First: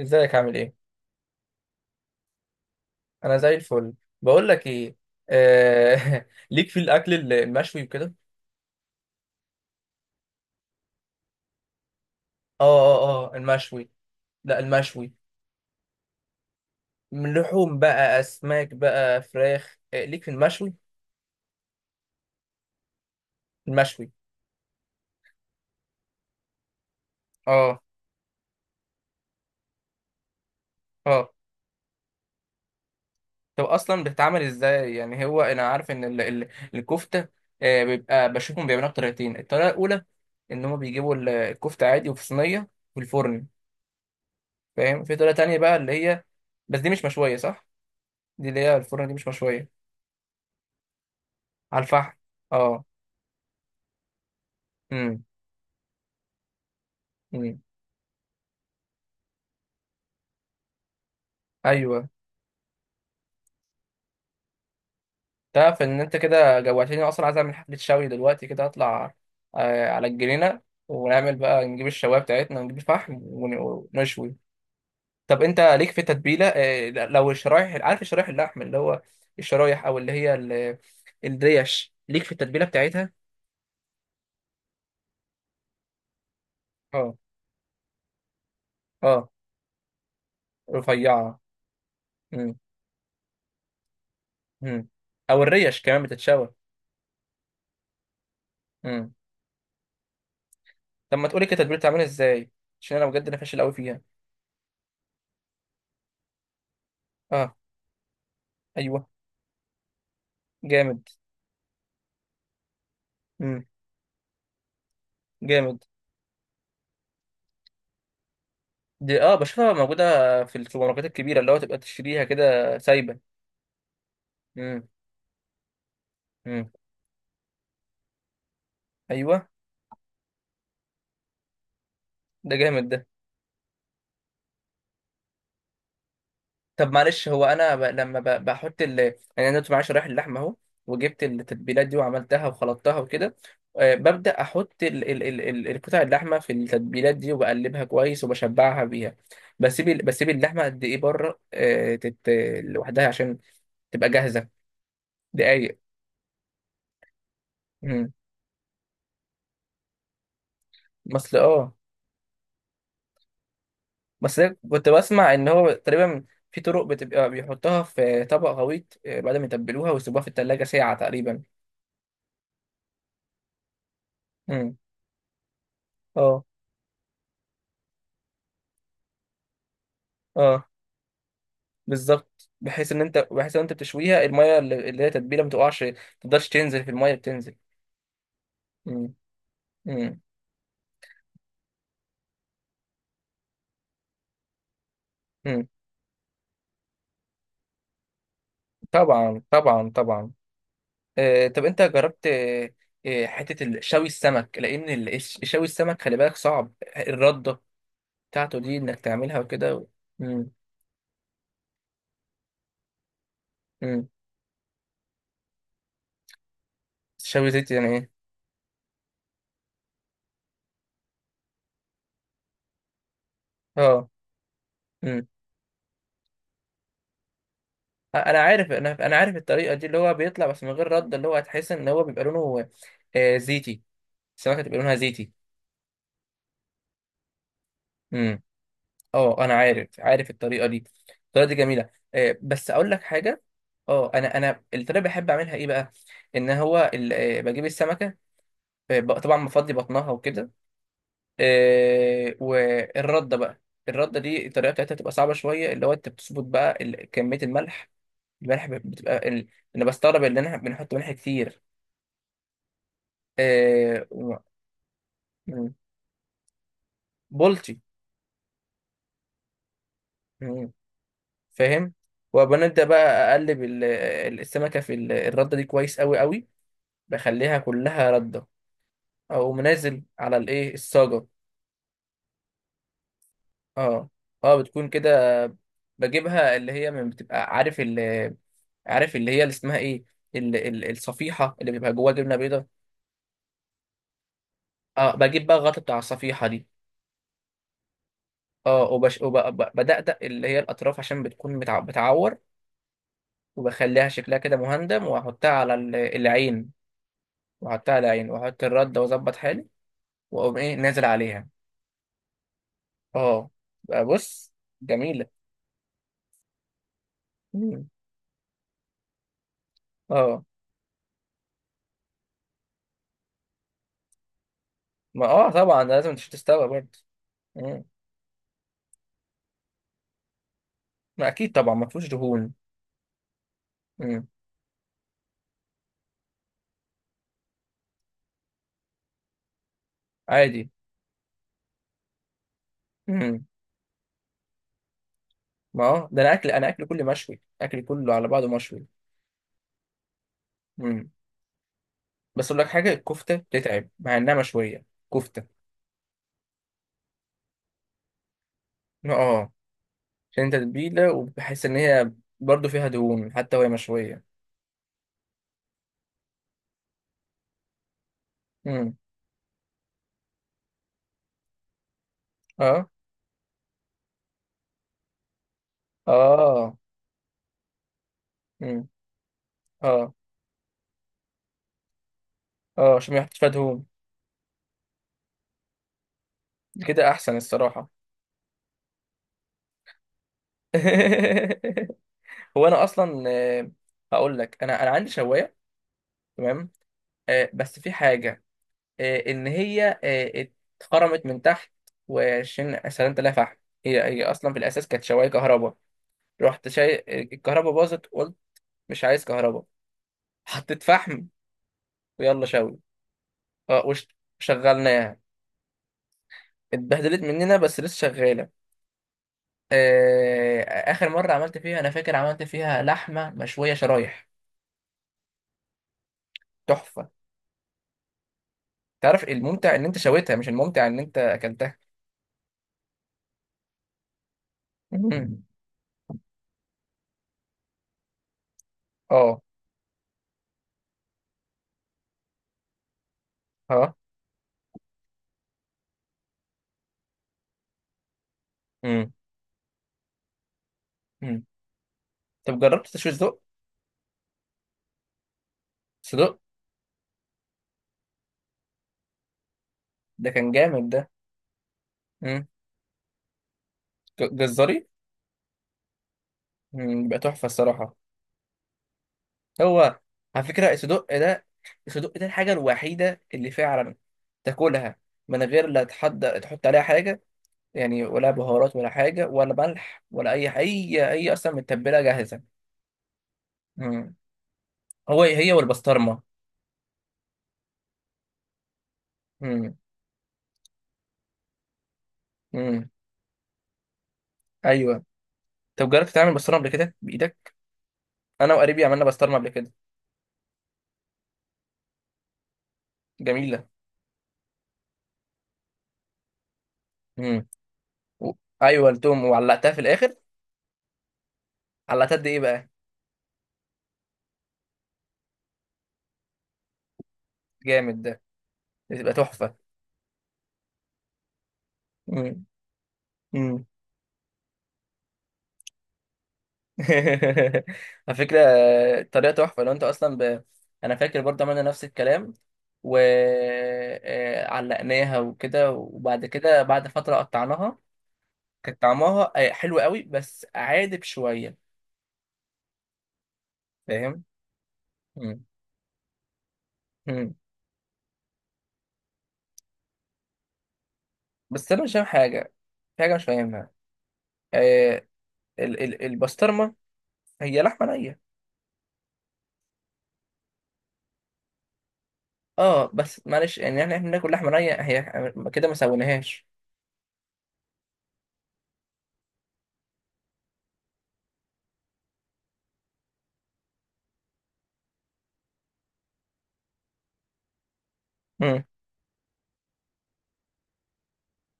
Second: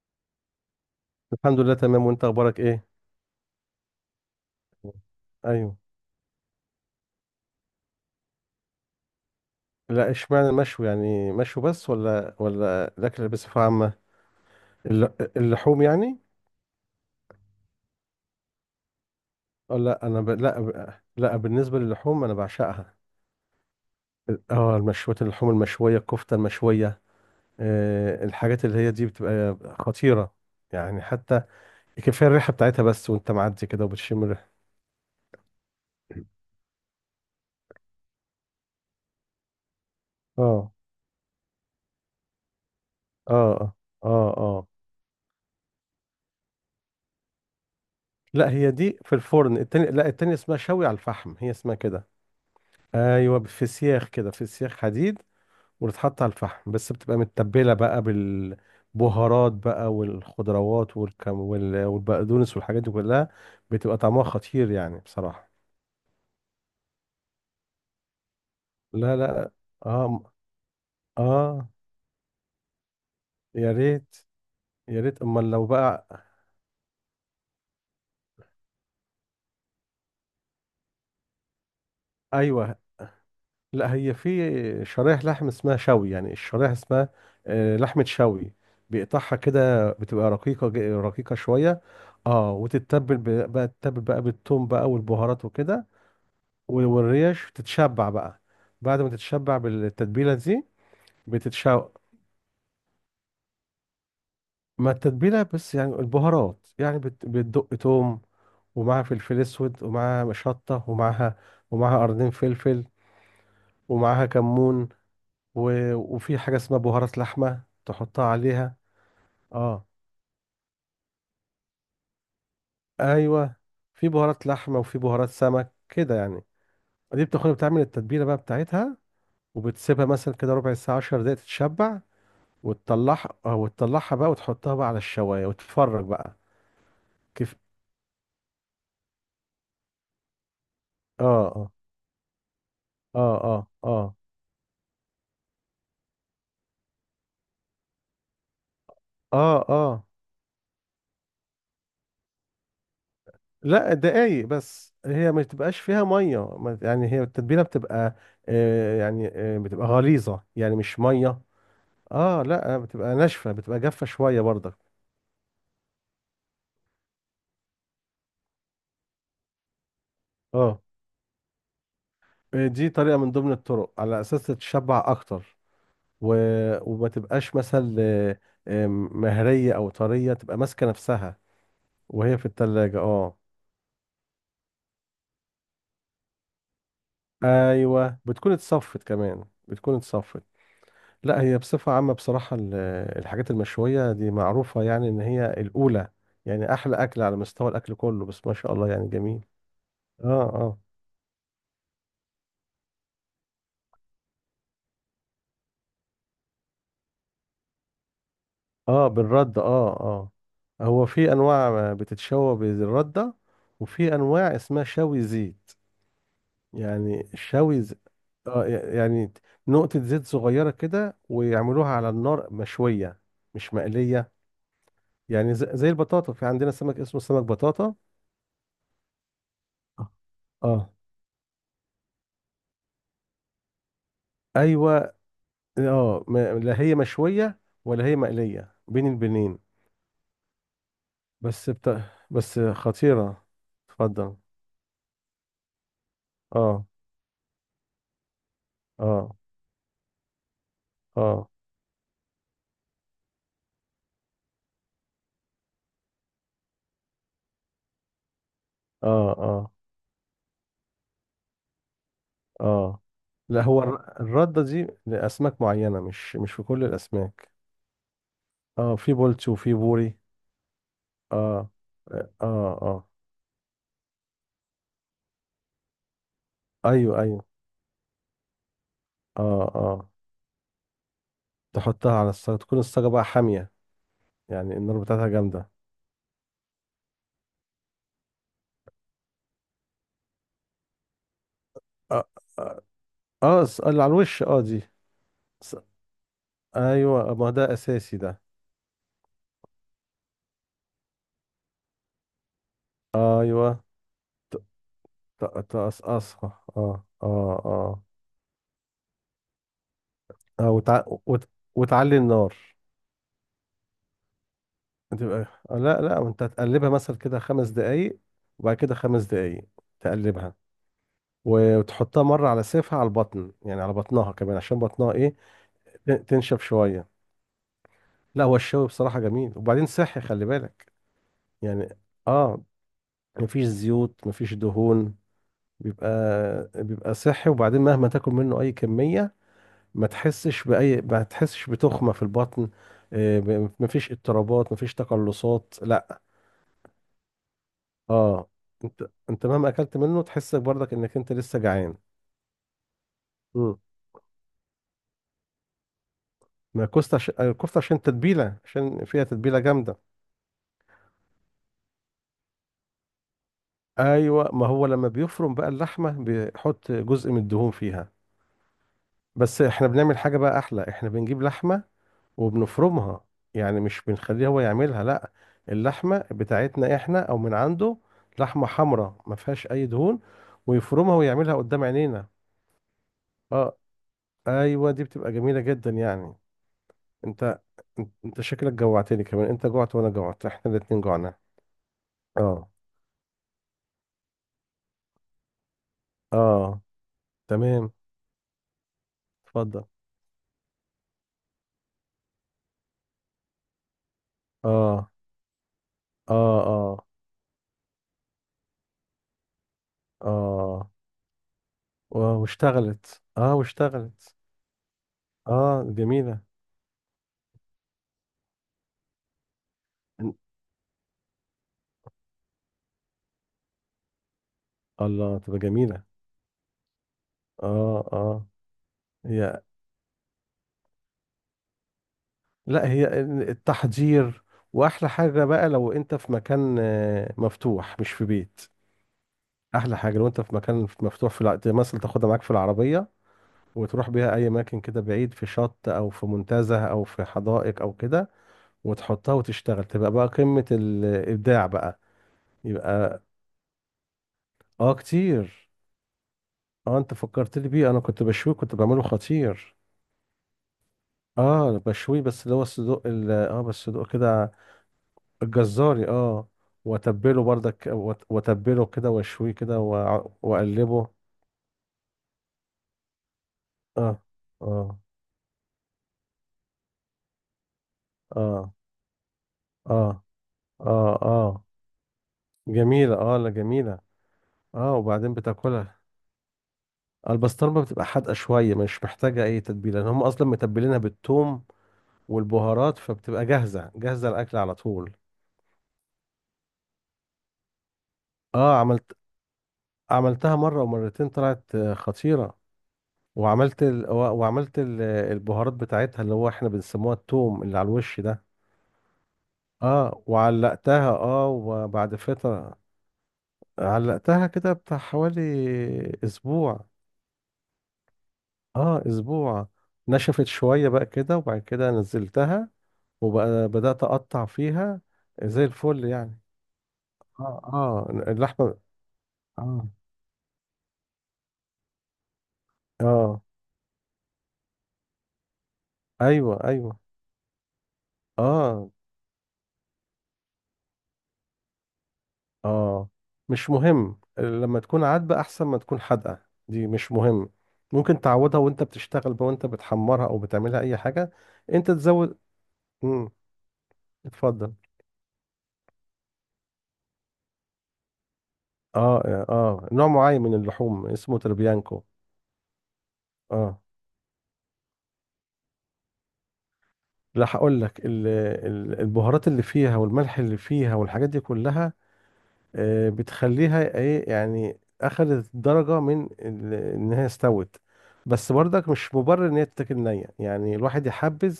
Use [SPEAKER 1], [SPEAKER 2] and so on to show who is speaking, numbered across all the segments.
[SPEAKER 1] ازيك عامل ايه؟
[SPEAKER 2] الحمد لله، تمام. وانت اخبارك ايه؟
[SPEAKER 1] انا زي الفل. بقول لك ايه؟
[SPEAKER 2] ايوه.
[SPEAKER 1] ليك في الاكل المشوي وكده.
[SPEAKER 2] لا، اشمعنى المشوي؟ يعني مشوي بس ولا
[SPEAKER 1] اه،
[SPEAKER 2] ولا الاكل
[SPEAKER 1] اه، اه،
[SPEAKER 2] بصفه
[SPEAKER 1] المشوي.
[SPEAKER 2] عامه؟
[SPEAKER 1] لا،
[SPEAKER 2] الل-
[SPEAKER 1] المشوي.
[SPEAKER 2] اللحوم يعني.
[SPEAKER 1] من لحوم بقى، اسماك بقى،
[SPEAKER 2] اه،
[SPEAKER 1] فراخ،
[SPEAKER 2] لا، انا
[SPEAKER 1] ليك في المشوي.
[SPEAKER 2] لا بالنسبه للحوم انا بعشقها.
[SPEAKER 1] المشوي.
[SPEAKER 2] اه، المشويات، اللحوم المشويه، الكفته المشويه.
[SPEAKER 1] اه،
[SPEAKER 2] الحاجات اللي هي دي بتبقى خطيره، يعني
[SPEAKER 1] اه.
[SPEAKER 2] حتى كفايه الريحه بتاعتها، بس وانت
[SPEAKER 1] طب
[SPEAKER 2] معدي كده
[SPEAKER 1] اصلا
[SPEAKER 2] وبتشم
[SPEAKER 1] بتتعمل
[SPEAKER 2] الريحه.
[SPEAKER 1] ازاي؟ يعني هو انا عارف ان الكفته. بيبقى بشوفهم بيعملوها بطريقتين، الطريقه الاولى ان
[SPEAKER 2] اه.
[SPEAKER 1] هم بيجيبوا الكفته عادي وفي صينيه في الفرن.
[SPEAKER 2] اه. اه. اه. اه.
[SPEAKER 1] فاهم، في طريقه تانية بقى اللي هي بس دي مش مشويه صح؟ دي
[SPEAKER 2] لا،
[SPEAKER 1] اللي
[SPEAKER 2] هي
[SPEAKER 1] هي
[SPEAKER 2] دي
[SPEAKER 1] الفرن، دي
[SPEAKER 2] في
[SPEAKER 1] مش
[SPEAKER 2] الفرن.
[SPEAKER 1] مشويه
[SPEAKER 2] التاني، لا، التاني اسمها شوي على الفحم، هي اسمها
[SPEAKER 1] على
[SPEAKER 2] كده.
[SPEAKER 1] الفحم. اه.
[SPEAKER 2] ايوه، في سياخ كده، في سياخ حديد،
[SPEAKER 1] امم
[SPEAKER 2] وتتحط على الفحم، بس بتبقى
[SPEAKER 1] امم
[SPEAKER 2] متبله بقى بالبهارات بقى، والخضروات، والكم، وال-
[SPEAKER 1] ايوه.
[SPEAKER 2] والبقدونس والحاجات دي كلها. بتبقى طعمها خطير، يعني بصراحه.
[SPEAKER 1] تعرف ان انت كده جوعتني؟ اصلا عايز اعمل حفله شوي دلوقتي كده اطلع
[SPEAKER 2] لا، لا.
[SPEAKER 1] على
[SPEAKER 2] اه.
[SPEAKER 1] الجنينه، ونعمل بقى،
[SPEAKER 2] اه.
[SPEAKER 1] نجيب الشوايه بتاعتنا ونجيب الفحم
[SPEAKER 2] يا ريت،
[SPEAKER 1] ونشوي.
[SPEAKER 2] يا ريت
[SPEAKER 1] طب
[SPEAKER 2] امال
[SPEAKER 1] انت
[SPEAKER 2] لو
[SPEAKER 1] ليك في
[SPEAKER 2] بقى.
[SPEAKER 1] تتبيله؟ لو الشرايح، عارف الشرايح، اللحم اللي هو الشرايح، او اللي هي الريش، ليك في التتبيله
[SPEAKER 2] ايوه.
[SPEAKER 1] بتاعتها؟
[SPEAKER 2] لا، هي في شرايح لحم اسمها شوي، يعني الشرايح اسمها
[SPEAKER 1] اه،
[SPEAKER 2] لحمة شوي.
[SPEAKER 1] اه،
[SPEAKER 2] بيقطعها كده، بتبقى رقيقة، رقيقة
[SPEAKER 1] رفيعه.
[SPEAKER 2] شوية. اه،
[SPEAKER 1] امم
[SPEAKER 2] وتتبل بقى، تتبل بقى بالثوم
[SPEAKER 1] امم
[SPEAKER 2] بقى
[SPEAKER 1] او
[SPEAKER 2] والبهارات
[SPEAKER 1] الريش
[SPEAKER 2] وكده.
[SPEAKER 1] كمان بتتشوى.
[SPEAKER 2] والريش تتشبع بقى بعد ما
[SPEAKER 1] امم
[SPEAKER 2] تتشبع بالتتبيلة دي.
[SPEAKER 1] طب ما تقولي كده، التتبيله
[SPEAKER 2] بتتشوح.
[SPEAKER 1] بتعملها ازاي؟ عشان انا بجد انا فاشل قوي فيها.
[SPEAKER 2] ما التتبيلة بس يعني البهارات، يعني بت-
[SPEAKER 1] اه،
[SPEAKER 2] بتدق توم، ومعاها
[SPEAKER 1] ايوه،
[SPEAKER 2] فلفل اسود، ومعاها شطة،
[SPEAKER 1] جامد.
[SPEAKER 2] ومعاها، ومعاها قرنين فلفل،
[SPEAKER 1] امم
[SPEAKER 2] ومعاها كمون،
[SPEAKER 1] جامد.
[SPEAKER 2] وفي حاجة اسمها بهارات لحمة تحطها عليها.
[SPEAKER 1] دي، اه، بشوفها
[SPEAKER 2] اه.
[SPEAKER 1] موجودة في السوبر ماركتات الكبيرة، اللي هو تبقى تشتريها كده سايبة.
[SPEAKER 2] ايوه، في بهارات لحمة
[SPEAKER 1] امم
[SPEAKER 2] وفي بهارات سمك كده يعني.
[SPEAKER 1] امم
[SPEAKER 2] دي بتاخدها بتعمل التتبيلة بقى بتاعتها،
[SPEAKER 1] ايوه.
[SPEAKER 2] وبتسيبها مثلا كده ربع ساعة، 10 دقايق تتشبع،
[SPEAKER 1] ده جامد ده.
[SPEAKER 2] وتطلعها بقى، وتحطها بقى على الشواية وتتفرج بقى.
[SPEAKER 1] طب معلش، هو
[SPEAKER 2] كيف؟
[SPEAKER 1] انا لما بحط يعني انا دلوقتي معايا شرايح اللحمة اهو، وجبت
[SPEAKER 2] اه. اه.
[SPEAKER 1] التتبيلات دي وعملتها وخلطتها
[SPEAKER 2] اه.
[SPEAKER 1] وكده.
[SPEAKER 2] اه. اه.
[SPEAKER 1] ببدأ احط القطع اللحمة في التتبيلات دي، وبقلبها كويس وبشبعها بيها.
[SPEAKER 2] اه. اه.
[SPEAKER 1] بسيب اللحمة قد ايه بره؟ لوحدها عشان
[SPEAKER 2] لا،
[SPEAKER 1] تبقى
[SPEAKER 2] دقايق
[SPEAKER 1] جاهزة
[SPEAKER 2] بس. هي ما
[SPEAKER 1] دقايق.
[SPEAKER 2] بتبقاش فيها ميه، يعني هي التتبيله
[SPEAKER 1] امم
[SPEAKER 2] بتبقى يعني، بتبقى غليظه، يعني مش
[SPEAKER 1] اصل
[SPEAKER 2] ميه.
[SPEAKER 1] اه.
[SPEAKER 2] اه، لا، بتبقى ناشفة، بتبقى جافة
[SPEAKER 1] بس
[SPEAKER 2] شوية
[SPEAKER 1] أنا
[SPEAKER 2] برضك.
[SPEAKER 1] كنت بسمع ان هو تقريبا في طرق بتبقى بيحطها في طبق غويط، بعد ما يتبلوها ويسيبوها في التلاجة
[SPEAKER 2] اه،
[SPEAKER 1] ساعة تقريبا.
[SPEAKER 2] دي طريقة من ضمن الطرق على اساس
[SPEAKER 1] امم
[SPEAKER 2] تتشبع اكتر و...
[SPEAKER 1] اه،
[SPEAKER 2] وما تبقاش مثلا مهرية او طرية، تبقى
[SPEAKER 1] اه،
[SPEAKER 2] ماسكة نفسها وهي في
[SPEAKER 1] بالظبط، بحيث
[SPEAKER 2] التلاجة.
[SPEAKER 1] ان انت
[SPEAKER 2] اه،
[SPEAKER 1] بحيث ان انت بتشويها، المية اللي هي تتبيله ما تقعش، ما تقدرش تنزل في المية بتنزل.
[SPEAKER 2] ايوه، بتكون اتصفت
[SPEAKER 1] امم
[SPEAKER 2] كمان، بتكون
[SPEAKER 1] امم
[SPEAKER 2] اتصفت. لا، هي بصفة عامة بصراحة الحاجات المشوية دي معروفة، يعني ان هي
[SPEAKER 1] امم
[SPEAKER 2] الاولى، يعني احلى اكل على مستوى الاكل كله، بس ما شاء الله يعني
[SPEAKER 1] طبعا،
[SPEAKER 2] جميل.
[SPEAKER 1] طبعا،
[SPEAKER 2] اه.
[SPEAKER 1] طبعا.
[SPEAKER 2] اه.
[SPEAKER 1] طب انت جربت؟ حتة شوي السمك، لان شوي السمك خلي بالك صعب، الردة بتاعته دي انك
[SPEAKER 2] اه،
[SPEAKER 1] تعملها
[SPEAKER 2] بالرده.
[SPEAKER 1] وكده.
[SPEAKER 2] اه. اه،
[SPEAKER 1] امم
[SPEAKER 2] هو في انواع بتتشوى بالرده،
[SPEAKER 1] امم
[SPEAKER 2] وفي انواع اسمها شوي زيت، يعني
[SPEAKER 1] شوي زيت
[SPEAKER 2] شوي
[SPEAKER 1] يعني ايه؟
[SPEAKER 2] اه، يعني نقطه زيت صغيره كده، ويعملوها على النار مشويه، مش
[SPEAKER 1] اه.
[SPEAKER 2] مقليه.
[SPEAKER 1] امم
[SPEAKER 2] يعني زي البطاطا، في عندنا سمك اسمه سمك بطاطا.
[SPEAKER 1] انا عارف، انا عارف الطريقه دي، اللي
[SPEAKER 2] اه.
[SPEAKER 1] هو بيطلع بس من غير
[SPEAKER 2] آه.
[SPEAKER 1] رد، اللي هو هتحس ان هو بيبقى لونه زيتي. السمكه تبقى لونها
[SPEAKER 2] ايوه.
[SPEAKER 1] زيتي.
[SPEAKER 2] اه، لا هي مشويه ولا هي
[SPEAKER 1] امم
[SPEAKER 2] مقليه، بين
[SPEAKER 1] اه، انا
[SPEAKER 2] البنين.
[SPEAKER 1] عارف الطريقه دي. الطريقه دي
[SPEAKER 2] بس
[SPEAKER 1] جميله،
[SPEAKER 2] بت... بس
[SPEAKER 1] بس اقول لك حاجه.
[SPEAKER 2] خطيره.
[SPEAKER 1] اه،
[SPEAKER 2] اتفضل.
[SPEAKER 1] انا الطريقه بحب اعملها ايه بقى؟ ان
[SPEAKER 2] اه.
[SPEAKER 1] هو بجيب السمكه.
[SPEAKER 2] اه.
[SPEAKER 1] طبعا بفضي بطنها وكده.
[SPEAKER 2] اه.
[SPEAKER 1] والرده بقى، الرده دي الطريقه بتاعتها بتبقى صعبه شويه، اللي هو انت بتظبط بقى كميه الملح. الملح بتبقى
[SPEAKER 2] اه. اه.
[SPEAKER 1] انا بستغرب ان احنا بنحط ملح كتير.
[SPEAKER 2] اه. لا، هو
[SPEAKER 1] آه،
[SPEAKER 2] الر-
[SPEAKER 1] و-
[SPEAKER 2] الردة دي لأسماك
[SPEAKER 1] مم،
[SPEAKER 2] معينة، مش في كل الأسماك.
[SPEAKER 1] بولتي.
[SPEAKER 2] اه، في بولتي وفي بوري.
[SPEAKER 1] مم،
[SPEAKER 2] اه.
[SPEAKER 1] فاهم.
[SPEAKER 2] اه.
[SPEAKER 1] وبنبدا بقى
[SPEAKER 2] اه.
[SPEAKER 1] اقلب السمكه في الرده دي كويس قوي قوي.
[SPEAKER 2] ايوه. ايوه.
[SPEAKER 1] بخليها كلها رده
[SPEAKER 2] اه.
[SPEAKER 1] او منازل
[SPEAKER 2] اه.
[SPEAKER 1] على الايه، الصاجه.
[SPEAKER 2] تحطها على الصاج، تكون الصاجة بقى حامية،
[SPEAKER 1] اه، اه،
[SPEAKER 2] يعني
[SPEAKER 1] بتكون
[SPEAKER 2] النار بتاعتها
[SPEAKER 1] كده.
[SPEAKER 2] جامدة.
[SPEAKER 1] بجيبها اللي هي من بتبقى عارف عارف اللي هي اللي اسمها ايه، ال ال الصفيحه اللي بيبقى جواها
[SPEAKER 2] اه.
[SPEAKER 1] جبنه بيضه.
[SPEAKER 2] اه. اللي على الوش اه دي.
[SPEAKER 1] اه، بجيب بقى
[SPEAKER 2] ص-
[SPEAKER 1] الغطا بتاع الصفيحه دي.
[SPEAKER 2] ايوه، ما ده اساسي ده.
[SPEAKER 1] اه، وبدقدق اللي هي الاطراف عشان بتكون بتعور،
[SPEAKER 2] ايوه.
[SPEAKER 1] وبخليها شكلها كده
[SPEAKER 2] ت-
[SPEAKER 1] مهندم، واحطها
[SPEAKER 2] ت-
[SPEAKER 1] على
[SPEAKER 2] تقصقصها
[SPEAKER 1] العين.
[SPEAKER 2] اه اه.
[SPEAKER 1] واحطها
[SPEAKER 2] اه.
[SPEAKER 1] على العين واحط الردة واظبط حالي، واقوم
[SPEAKER 2] اه.
[SPEAKER 1] ايه
[SPEAKER 2] وتع...
[SPEAKER 1] نازل عليها.
[SPEAKER 2] وت... وتعلي النار.
[SPEAKER 1] اه، بقى بص، جميلة.
[SPEAKER 2] هتبقى، لا، لا، وانت هتقلبها مثلا كده خمس
[SPEAKER 1] مم.
[SPEAKER 2] دقايق وبعد كده 5 دقايق
[SPEAKER 1] اه،
[SPEAKER 2] تقلبها، وتحطها مرة على سيفها على البطن، يعني على بطنها كمان، عشان بطنها
[SPEAKER 1] ما
[SPEAKER 2] ايه،
[SPEAKER 1] اه، طبعا ده
[SPEAKER 2] ت-
[SPEAKER 1] لازم مش
[SPEAKER 2] تنشف
[SPEAKER 1] تستوى برضه.
[SPEAKER 2] شوية.
[SPEAKER 1] مم.
[SPEAKER 2] لا، هو الشوي بصراحة جميل، وبعدين صحي خلي بالك
[SPEAKER 1] ما اكيد طبعا، ما
[SPEAKER 2] يعني.
[SPEAKER 1] فيهوش دهون.
[SPEAKER 2] اه، مفيش
[SPEAKER 1] مم.
[SPEAKER 2] زيوت، مفيش دهون. بيبقى بيبقى صحي، وبعدين مهما تاكل منه اي كمية،
[SPEAKER 1] عادي.
[SPEAKER 2] ما تحسش بتخمة في البطن.
[SPEAKER 1] مم.
[SPEAKER 2] مفيش اضطرابات، مفيش تقلصات،
[SPEAKER 1] ما اه،
[SPEAKER 2] لا.
[SPEAKER 1] ده انا اكل كله مشوي، اكل كله على بعضه
[SPEAKER 2] اه،
[SPEAKER 1] مشوي.
[SPEAKER 2] انت مهما اكلت منه تحس برضك
[SPEAKER 1] مم.
[SPEAKER 2] انك انت لسه جعان.
[SPEAKER 1] بس اقول لك حاجة، الكفتة
[SPEAKER 2] امم
[SPEAKER 1] بتتعب مع انها مشوية. كفتة.
[SPEAKER 2] ما الكفته الكفته عشان تتبيله، عشان فيها
[SPEAKER 1] اه،
[SPEAKER 2] تتبيله جامده.
[SPEAKER 1] عشان تتبيلة، وبحس ان هي برضه فيها دهون، حتى وهي مشوية.
[SPEAKER 2] ايوه، ما هو لما بيفرم بقى اللحمه بيحط جزء من الدهون فيها.
[SPEAKER 1] مم.
[SPEAKER 2] بس احنا بنعمل حاجه بقى احلى، احنا بنجيب لحمه
[SPEAKER 1] اه،
[SPEAKER 2] وبنفرمها، يعني مش بنخليه هو يعملها، لا. اللحمه
[SPEAKER 1] اه.
[SPEAKER 2] بتاعتنا احنا او من عنده، لحمه
[SPEAKER 1] مم.
[SPEAKER 2] حمراء ما فيهاش اي
[SPEAKER 1] اه،
[SPEAKER 2] دهون، ويفرمها ويعملها قدام عينينا.
[SPEAKER 1] اه، عشان ما يحطش فيها
[SPEAKER 2] اه،
[SPEAKER 1] دهون.
[SPEAKER 2] ايوه، دي بتبقى جميله جدا يعني.
[SPEAKER 1] كده احسن
[SPEAKER 2] انت
[SPEAKER 1] الصراحه.
[SPEAKER 2] انت شكلك جوعتني كمان. انت جوعت وانا جوعت، احنا الاتنين جوعنا.
[SPEAKER 1] هو
[SPEAKER 2] اه.
[SPEAKER 1] انا اصلا، هقول لك، انا عندي شوايه. تمام.
[SPEAKER 2] اه.
[SPEAKER 1] بس في
[SPEAKER 2] تمام.
[SPEAKER 1] حاجه، ان
[SPEAKER 2] اتفضل.
[SPEAKER 1] هي، اتخرمت من تحت. وعشان سلمت لها فحم، هي اصلا في الاساس كانت
[SPEAKER 2] اه.
[SPEAKER 1] شوايه كهرباء.
[SPEAKER 2] اه.
[SPEAKER 1] رحت شاي
[SPEAKER 2] اه.
[SPEAKER 1] الكهرباء باظت، قلت مش عايز كهرباء. حطيت
[SPEAKER 2] اه.
[SPEAKER 1] فحم.
[SPEAKER 2] وا-
[SPEAKER 1] ويلا شوي.
[SPEAKER 2] واشتغلت اه
[SPEAKER 1] اه،
[SPEAKER 2] واشتغلت
[SPEAKER 1] وشغلناها.
[SPEAKER 2] اه، جميلة.
[SPEAKER 1] اتبهدلت مننا بس لسه شغاله.
[SPEAKER 2] ان-
[SPEAKER 1] آه، اخر مره عملت فيها انا فاكر عملت فيها لحمه مشويه شرايح.
[SPEAKER 2] الله تبقى جميلة.
[SPEAKER 1] تحفه.
[SPEAKER 2] اه. اه.
[SPEAKER 1] تعرف
[SPEAKER 2] هي
[SPEAKER 1] الممتع ان انت شويتها مش الممتع ان انت اكلتها؟
[SPEAKER 2] لا، هي التحضير. واحلى
[SPEAKER 1] مم.
[SPEAKER 2] حاجة بقى لو انت في مكان مفتوح، مش في بيت.
[SPEAKER 1] اه.
[SPEAKER 2] احلى حاجة لو انت في مكان مفتوح، في مثلا تاخدها معاك في العربية،
[SPEAKER 1] ها.
[SPEAKER 2] وتروح بيها اي اماكن كده بعيد، في شط او في منتزه او في حدائق او كده،
[SPEAKER 1] مم.
[SPEAKER 2] وتحطها وتشتغل، تبقى بقى قمة
[SPEAKER 1] مم.
[SPEAKER 2] الابداع بقى.
[SPEAKER 1] طب جربت تشوي
[SPEAKER 2] يبقى
[SPEAKER 1] صدق؟
[SPEAKER 2] اه، كتير.
[SPEAKER 1] صدق.
[SPEAKER 2] اه، انت فكرت لي بيه، انا كنت بشويه، كنت بعمله خطير.
[SPEAKER 1] ده كان جامد ده.
[SPEAKER 2] اه، بشويه، بس
[SPEAKER 1] مم.
[SPEAKER 2] اللي هو الصدوق بس الصدوق كده.
[SPEAKER 1] جزاري.
[SPEAKER 2] الجزاري. اه،
[SPEAKER 1] مم، يبقى
[SPEAKER 2] واتبله
[SPEAKER 1] تحفه
[SPEAKER 2] برضك،
[SPEAKER 1] الصراحه.
[SPEAKER 2] واتبله كده، واشويه كده،
[SPEAKER 1] هو
[SPEAKER 2] وأع-
[SPEAKER 1] على فكره
[SPEAKER 2] واقلبه
[SPEAKER 1] الصدق ده، الصدق ده الحاجه الوحيده اللي فعلا
[SPEAKER 2] اه.
[SPEAKER 1] تاكلها
[SPEAKER 2] اه.
[SPEAKER 1] من غير لا تحضر تحط عليها حاجه، يعني ولا
[SPEAKER 2] اه.
[SPEAKER 1] بهارات ولا حاجه ولا ملح
[SPEAKER 2] اه.
[SPEAKER 1] ولا اي اي
[SPEAKER 2] اه.
[SPEAKER 1] اي اصلا
[SPEAKER 2] اه،
[SPEAKER 1] متبله جاهزه.
[SPEAKER 2] جميلة. اه، لا، جميلة.
[SPEAKER 1] مم.
[SPEAKER 2] اه،
[SPEAKER 1] هو
[SPEAKER 2] وبعدين
[SPEAKER 1] هي
[SPEAKER 2] بتاكلها.
[SPEAKER 1] والبسطرمه.
[SPEAKER 2] البسطرمة بتبقى حادقة شوية، مش محتاجة أي
[SPEAKER 1] مم.
[SPEAKER 2] تتبيلة، لأن هم أصلا متبلينها بالثوم
[SPEAKER 1] مم.
[SPEAKER 2] والبهارات، فبتبقى جاهزة، جاهزة الأكل على
[SPEAKER 1] ايوه.
[SPEAKER 2] طول.
[SPEAKER 1] طب جربت تعمل بسطرمه قبل كده بايدك؟ انا
[SPEAKER 2] اه،
[SPEAKER 1] وقريبي عملنا
[SPEAKER 2] عملت
[SPEAKER 1] بسطرمه قبل كده.
[SPEAKER 2] عملتها مرة ومرتين، طلعت خطيرة.
[SPEAKER 1] جميله.
[SPEAKER 2] وعملت ال... و- وعملت البهارات بتاعتها، اللي هو احنا بنسموها
[SPEAKER 1] مم.
[SPEAKER 2] الثوم اللي على الوش
[SPEAKER 1] و...
[SPEAKER 2] ده.
[SPEAKER 1] ايوه، التوم، وعلقتها في الاخر.
[SPEAKER 2] اه، وعلقتها. اه، وبعد
[SPEAKER 1] علقتها قد ايه بقى؟
[SPEAKER 2] فترة، علقتها كده بتاع حوالي أسبوع.
[SPEAKER 1] جامد ده.
[SPEAKER 2] اه،
[SPEAKER 1] بتبقى تحفه.
[SPEAKER 2] أسبوع. نشفت شوية بقى كده، وبعد كده
[SPEAKER 1] مم.
[SPEAKER 2] نزلتها
[SPEAKER 1] مم.
[SPEAKER 2] وبدأت أقطع فيها، زي الفل يعني. اه. اه.
[SPEAKER 1] على فكره،
[SPEAKER 2] اللحمة.
[SPEAKER 1] الطريقه تحفه لو انت
[SPEAKER 2] اه.
[SPEAKER 1] اصلا انا فاكر برضه عملنا نفس الكلام،
[SPEAKER 2] اه.
[SPEAKER 1] وعلقناها وكده، وبعد
[SPEAKER 2] ايوه.
[SPEAKER 1] كده بعد
[SPEAKER 2] ايوه.
[SPEAKER 1] فتره قطعناها. كان
[SPEAKER 2] اه.
[SPEAKER 1] طعمها حلو قوي بس عادب شويه.
[SPEAKER 2] اه. مش مهم،
[SPEAKER 1] فاهم.
[SPEAKER 2] لما تكون عادبة احسن ما تكون حادقة. دي مش
[SPEAKER 1] مم.
[SPEAKER 2] مهم. ممكن تعوضها وانت بتشتغل بقى، وانت بتحمرها او بتعملها اي حاجة.
[SPEAKER 1] بس انا
[SPEAKER 2] انت
[SPEAKER 1] مش فاهم
[SPEAKER 2] تزود.
[SPEAKER 1] حاجه، في حاجه مش
[SPEAKER 2] امم
[SPEAKER 1] فاهمها.
[SPEAKER 2] اتفضل.
[SPEAKER 1] آه ال ال البسطرمه، هي لحمه نيه؟
[SPEAKER 2] اه. اه، نوع معين من اللحوم اسمه تربيانكو.
[SPEAKER 1] اه، بس معلش،
[SPEAKER 2] اه،
[SPEAKER 1] يعني احنا بناكل لحمه نيه؟ هي كده ما سويناهاش.
[SPEAKER 2] لا، هقول لك البهارات اللي فيها والملح اللي فيها والحاجات دي كلها، بتخليها ايه، يعني اخدت درجة من ان هي استوت. بس
[SPEAKER 1] مم.
[SPEAKER 2] برضك مش مبرر ان هي تتاكل نية، يعني الواحد يحبذ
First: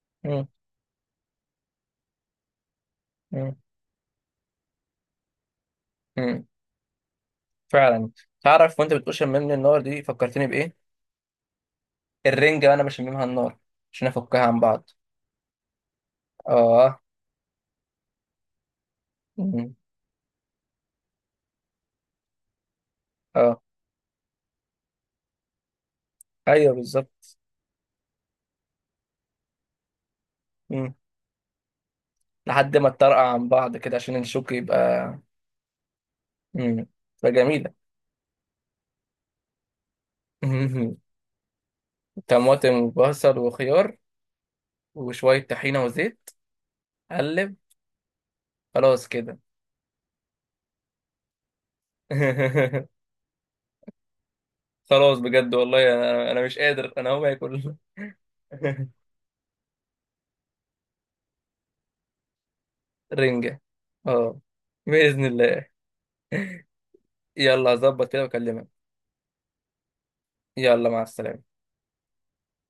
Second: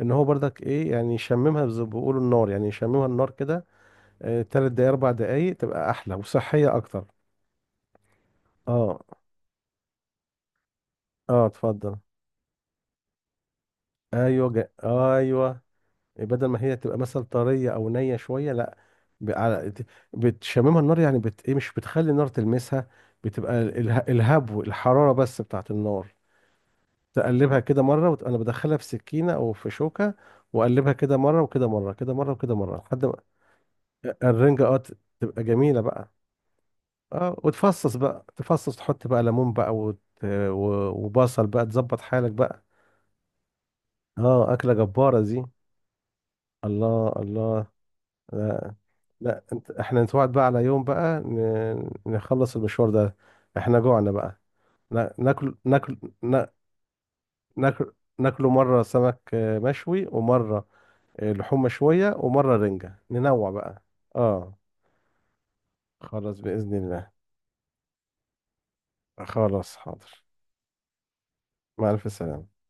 [SPEAKER 2] ان هو
[SPEAKER 1] مم.
[SPEAKER 2] برضك ايه، يعني يشممها زي ما بيقولوا النار، يعني يشممها النار
[SPEAKER 1] مم.
[SPEAKER 2] كده. 3 دقايق، 4 دقايق، تبقى احلى
[SPEAKER 1] مم.
[SPEAKER 2] وصحية اكتر.
[SPEAKER 1] فعلا. تعرف، وانت
[SPEAKER 2] اه.
[SPEAKER 1] بتقول شممني النار، دي فكرتني بايه؟
[SPEAKER 2] اه. اتفضل.
[SPEAKER 1] الرنجه انا بشممها النار عشان افكها
[SPEAKER 2] ايوه،
[SPEAKER 1] عن بعض.
[SPEAKER 2] ايوه. بدل ما هي تبقى
[SPEAKER 1] اه.
[SPEAKER 2] مثلا طريه او نيه شويه، لا. ب-
[SPEAKER 1] مم.
[SPEAKER 2] على- بتشممها النار، يعني ايه، مش بتخلي النار تلمسها. بتبقى
[SPEAKER 1] اه،
[SPEAKER 2] الهبو، الحراره بس بتاعت النار.
[SPEAKER 1] ايوه، بالظبط.
[SPEAKER 2] تقلبها كده مرة أنا بدخلها في سكينة أو في شوكة،
[SPEAKER 1] مم.
[SPEAKER 2] وأقلبها كده مرة وكده مرة، كده مرة وكده
[SPEAKER 1] لحد
[SPEAKER 2] مرة،
[SPEAKER 1] ما
[SPEAKER 2] لحد ما
[SPEAKER 1] تطرقع عن بعض كده، عشان الشوك
[SPEAKER 2] الرنجة أه، ت-
[SPEAKER 1] يبقى.
[SPEAKER 2] تبقى جميلة بقى.
[SPEAKER 1] مم. تبقى
[SPEAKER 2] أه،
[SPEAKER 1] جميله.
[SPEAKER 2] وتفصص بقى، تفصص، تحط بقى ليمون بقى، و... وبصل بقى، تظبط حالك بقى.
[SPEAKER 1] طماطم وبصل وخيار،
[SPEAKER 2] أه، أكلة جبارة دي.
[SPEAKER 1] وشوية طحينة وزيت.
[SPEAKER 2] الله،
[SPEAKER 1] قلب.
[SPEAKER 2] الله. لا،
[SPEAKER 1] خلاص كده.
[SPEAKER 2] لا، إحنا نتوعد بقى على يوم بقى، نخلص المشوار ده. إحنا جوعنا بقى. نا-
[SPEAKER 1] خلاص بجد
[SPEAKER 2] ناكل
[SPEAKER 1] والله،
[SPEAKER 2] ناكل
[SPEAKER 1] أنا
[SPEAKER 2] نا-
[SPEAKER 1] مش قادر، أنا هقوم آكل.
[SPEAKER 2] ناكل ناكله مرة سمك مشوي، ومرة لحوم شوية، ومرة رنجة، ننوع
[SPEAKER 1] رنجة.
[SPEAKER 2] بقى.
[SPEAKER 1] أه.
[SPEAKER 2] اه،
[SPEAKER 1] بإذن الله.
[SPEAKER 2] خلاص، بإذن الله.
[SPEAKER 1] يلا، هظبط كده وأكلمك.
[SPEAKER 2] خلاص، حاضر.
[SPEAKER 1] يلا، مع السلامة.
[SPEAKER 2] مع ألف سلامة.